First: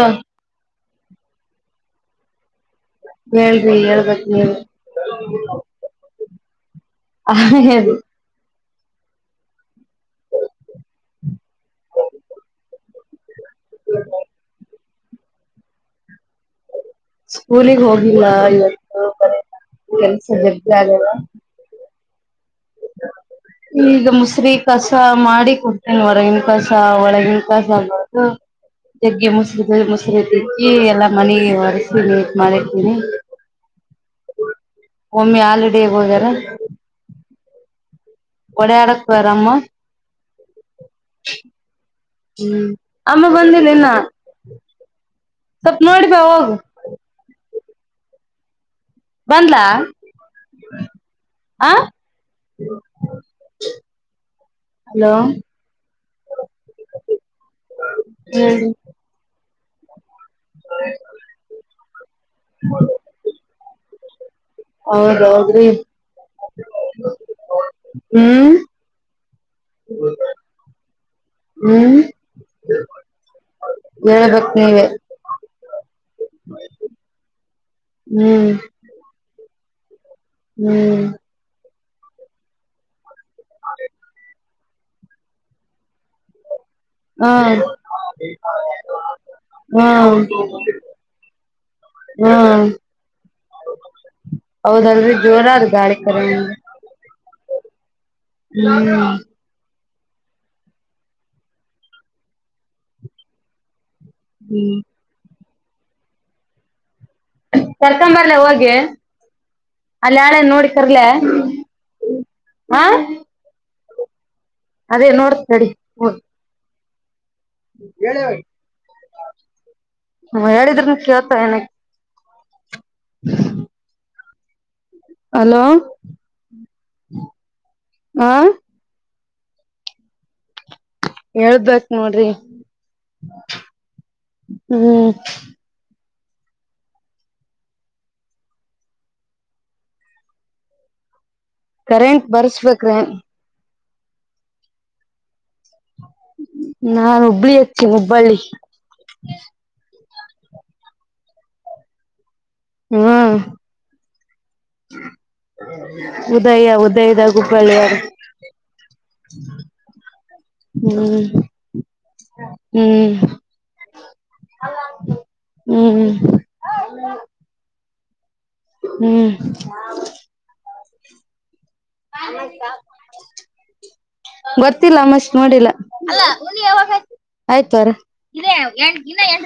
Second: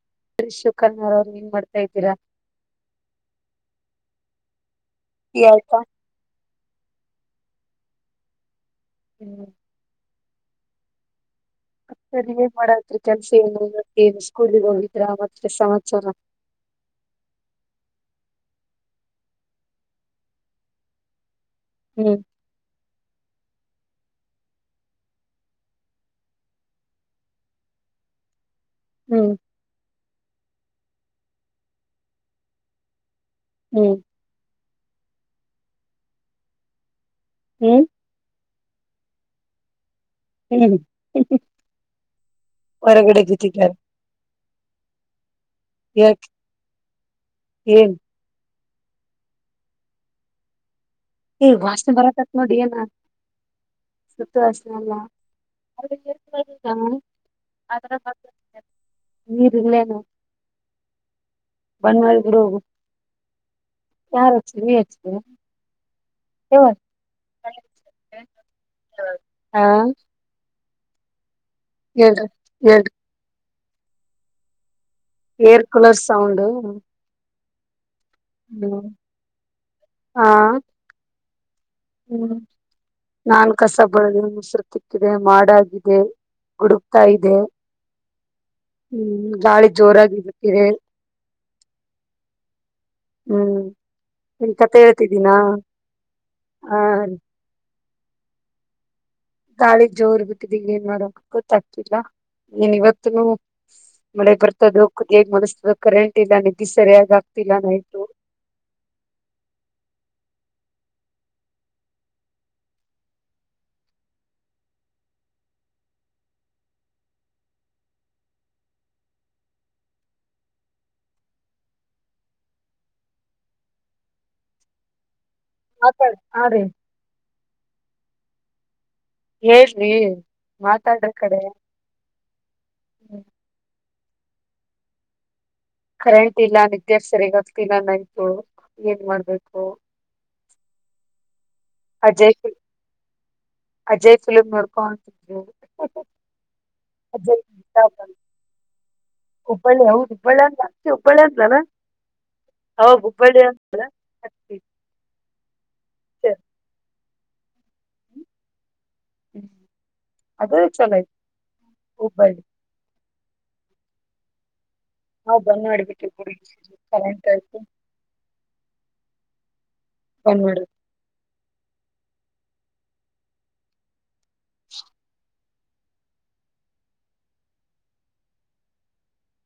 ಹ ಕನ್ನಾರ ಅವ್ರ ಏನ್ ಮಾಡ್ತಾ ಇದ್ದೀರಾ ಹೇಳ್ರಿ ಹೇಳ್ಬೇಕೇ ನೀವು ಟೀ ಆಯ್ತಾ ಹ ಹೇಳಿ ಹ್ಮ್ ಸರಿ ಏನ್ ಮಾಡತ್ರಿ ಕೆಲ್ಸ ಸ್ಕೂಲ್ [inaudible] ಮತ್ರ ಸಮಾಚಾರ ಸ್ಕೂಲಿಗೆ ಹೋಗಿಲ್ಲ ಇಲ್ಲಂತೂ ಬರೆ ಎಲ್ಲ ಕೆಲಸ ಆಗಲ್ಲ ಹ್ಮ್ ಈಗ ಮುಸರಿ ಕಸ ಮಾಡಿ ಕೊಡ್ತೇನೆ ಹೊರಗಿನ ಕಸ ಒಳಗಿನ ಕಸ ಬೆಳೆದು ಜಗ್ಗೆ ಹ್ಮ್ ಮುಸರಿದ ಮುಸಲಿ ತಿಕ್ಕಿ ಎಲ್ಲಾ ಮನೆಗೆ ಹೊರೆಸಿ ನೀಟ್ ಮಾಡಿರ್ತೀನಿ ಹ್ಮ್ ಒಮ್ಮಿ ಹಾಲಿಡೇಗೆ ಹೋಗ್ಯಾರ ಹ್ಮ್ ಒಡ ಅರ ಅರಾಮ್ ಹ್ಮ ಹ್ಮ್ ಅಮ್ಮ ಬಂದಿಲ್ಲ ಹೊರಗಡೆಗಿದ್ದಾರೆ ಇನ್ನ ಸ್ವಲ್ಪ ನೋಡಿಬಾ ಯಾಕ ಹೋಗು ಏನ್ ಬಂದ್ಲ ಏ ವಾಸನೆ ಬರತ್ತತ್ ನೋಡಿ ಏನ ಸುಟ್ಟು ವಾಸನೆ ಅಲ್ಲ ಹಲೋ ಹೇಳ್ರಿ ಇನ್ನೇನು ಬಂದ್ ಮಾಡಿಬಿಡು ಯಾರು ಹೌದ್ ಹೌದ್ರಿ ಹಾ ಹ್ಮ್ ಆ ಹ್ಮ್ ಹೇಳ್ರಿ ಹೇಳ್ರಿ ಹೇಳ್ಬೇಕ್ ನೀವೇ ಏರ್ ಕೂಲರ್ ಸೌಂಡ ಹ್ಮ್ ಹಾ ಹ್ಮ್ ಹ್ಮ್ ನಾನ್ ಕಸಬಳಾದಿ ಮೂಸರಿ ತಿಕ್ಕಿದೆ ಮಾಡ ಆಗಿದೆ ಗುಡುಗುತಾ ಹಾ ಇದೆ ಹ್ಮ್ ಗಾಳಿ ಹಾ ಜೋರಾಗಿ ಬಿಟ್ಟಿದೆ ಹಾ ಹ್ಮ್ ಈ ಕಥೆ ಹೌದಲ್ರಿ ಹೇಳ್ತಿದ್ದೀಿನಾ ಜೋರ ಅದ ಗಾಳಿ ಕರ ಹಾರಿ ಹ್ಮ ಗಾಳಿ ಜೋರ್ ಬಿಟ್ಟಿದ್ದೆ ಏನ್ ಮಾಡಕ ಗೊತ್ತ ಆಗ್ತಿಲ್ಲಾ ಇವತ್ತಿಗೂ ಮಳೆ ಹ್ಮ್ ಬರ್ತದ ಹುದಗ್ ಮಸ್ಸ ಕರೆಂಟ್ ಇಲ್ಲಾ ನಿದ್ದಿ ಸರಿಯಾಗ ಆಗ ಕರ್ಕೊಂಬರಲ್ಲಾ ಹೋಗಿ ಅಲ್ಲಿ ಯಾಳೆ ನೋಡಿ ಕರ್ಲೆ ಹಾ ಅದೇ ನೋಡ ತಡಿ ಹೋಗಿ ಹ್ಮ ಹೇಳಿದ್ರನು ಕೇಳ್ತಾ ಏನಾ [unintelligible] ಹಲೋ ಮಾತಾಡ್ ಹಾ ರೀ ಆ ಹೇಳ್ರಿ ಮತ್ತ ಹೇಳ ಬೇಕು ನೋಡ್ರಿ ಹ್ಮ್ ಕರೆಂಟ ಇಲ್ಲಾ ಅದಕ್ಕೆ ಸರಿಯಾಗಿ ಆಗ್ತಿಲ್ಲಾ ನೈಟು ಏನ್ ಮಾಡ್ಬೇಕು ಕರೆಂಟ್ ಅಜಯ್ ಫಿಲ್ ಬರ್ಸ್ಬೇಕ್ರೇ ಅಜಯ್ ಫಿಲಮ್ ನೋಡ್ ಕೊಡ್ಡು ನಾ ಹುಬ್ಬಳಿ ಹಚ್ಚೇನಿ ಹುಬ್ಬಳ್ಳಿ ಹುಬ್ಬಳ್ಳಾ ಜಾಸ್ತಿ ಹುಬ್ಬಳ್ಳಂದನ ಹೌದ ಹ್ಮ್ ಹುಬ್ಬಳ್ಳಿ ಅಂತ ಉದಯ ಉದಯದ ಗು ಹುಬ್ಬಳ್ಳಿ ಹ್ಮ್ ಅದು ಚಲೋ ಐತಿ ಹ್ಮ್ ಹುಬ್ಬಳ್ಳಿ ಹ್ಮ್ ನಾವ ಬಂದ್ ಮಾಡಿದ್ವಿ ಹ್ಮ್ ಹ್ಮ್ ಕನ್ ಮಾಡಡ ಹ [inaudible] ಗೊರ್ತ್ತಲ್ಲಾ ಅಮಾಸ ನೋಡಿಲ್ಲಾ ಅಲ್ಲಾ ಹುಣ್ಣಿ ಯಾವಾಗ ಆಯ್ತು ಆಯ್ತುವಾರ [inaudible] ಇನ್ನಾ ಎಂಟು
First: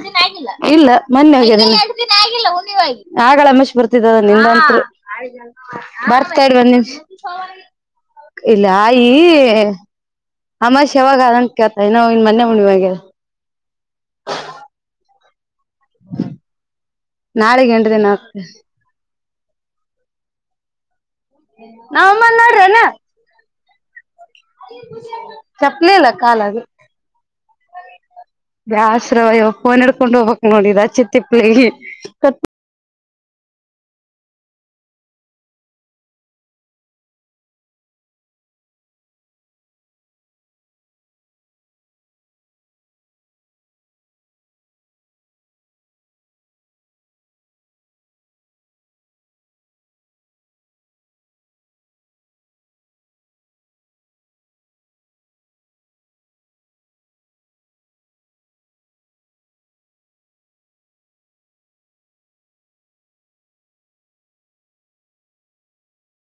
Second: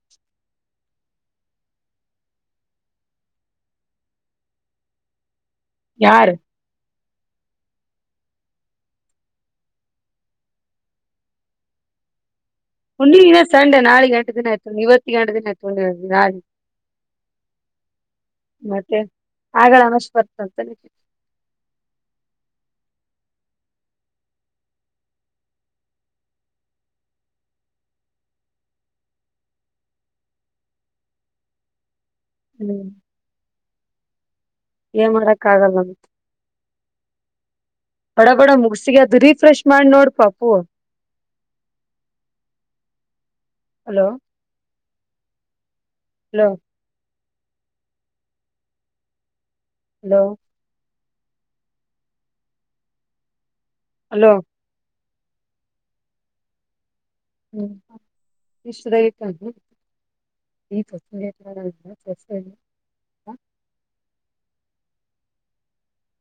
ದಿನ ಆಗಿಲ್ಲ ಇಲ್ಲಾ ಮೊನ್ನೆ ಆಗಿದ್ದ [inaudible] ಆಗಲೇ ಅಮಾವಾಸ್ಯೆ ಬರ್ತಿದ್ದ [inaudible] ಯಾರ್ ಬರ್ತಾರ ಒನ್ ನಿಮಿಷ ಇಲ್ಲಯ ಅಮ ಶ ಯಾವಾಗ ಅದನ್ ಕೇತ ಇ ನ ಇನ್ ಮೊೆ ಹುವಾಗ ಹುಣ್ಣಿ ಇನ್ನ ಸಂಡೆ ನಾಳೆ ಗಂ ದಿನ ಆಯತ ಇವತ್ತುಂಟುನಯತು ನಾಳೆ ಎಂಟ ದ ನಾ ಆಗಲ್ಲ ಅನಷ್ಟು ಬರ್ತಂತ ನಮ್ಮ ನಡನೆ ಚಪ್ಲಿ ಇಲ್ಲ ಕಾಲ ಅದು ದಶ್ರವಯ ನ್ ಹಡ್ಕೊಂಡು ಹೋಗ್ಕ್ ನೋಡಿದ ಚಿ ತಿಪ್ಪಲಿ ಹ್ಮ್ ಏ ಮಾಡಕ್ ಆಗಲ್ಲಂತ ಹೊಡಗಡ ಮುಗಸಿಗೆ ಅದು ರೀಫ್ರೆಶ್ ಮಾಡಿ ನೋಡ್ ಪಾಪು ಹಲೋ ಹಲೋ ಹಲೋ ಹಲೋ ಹ್ಮ ಈ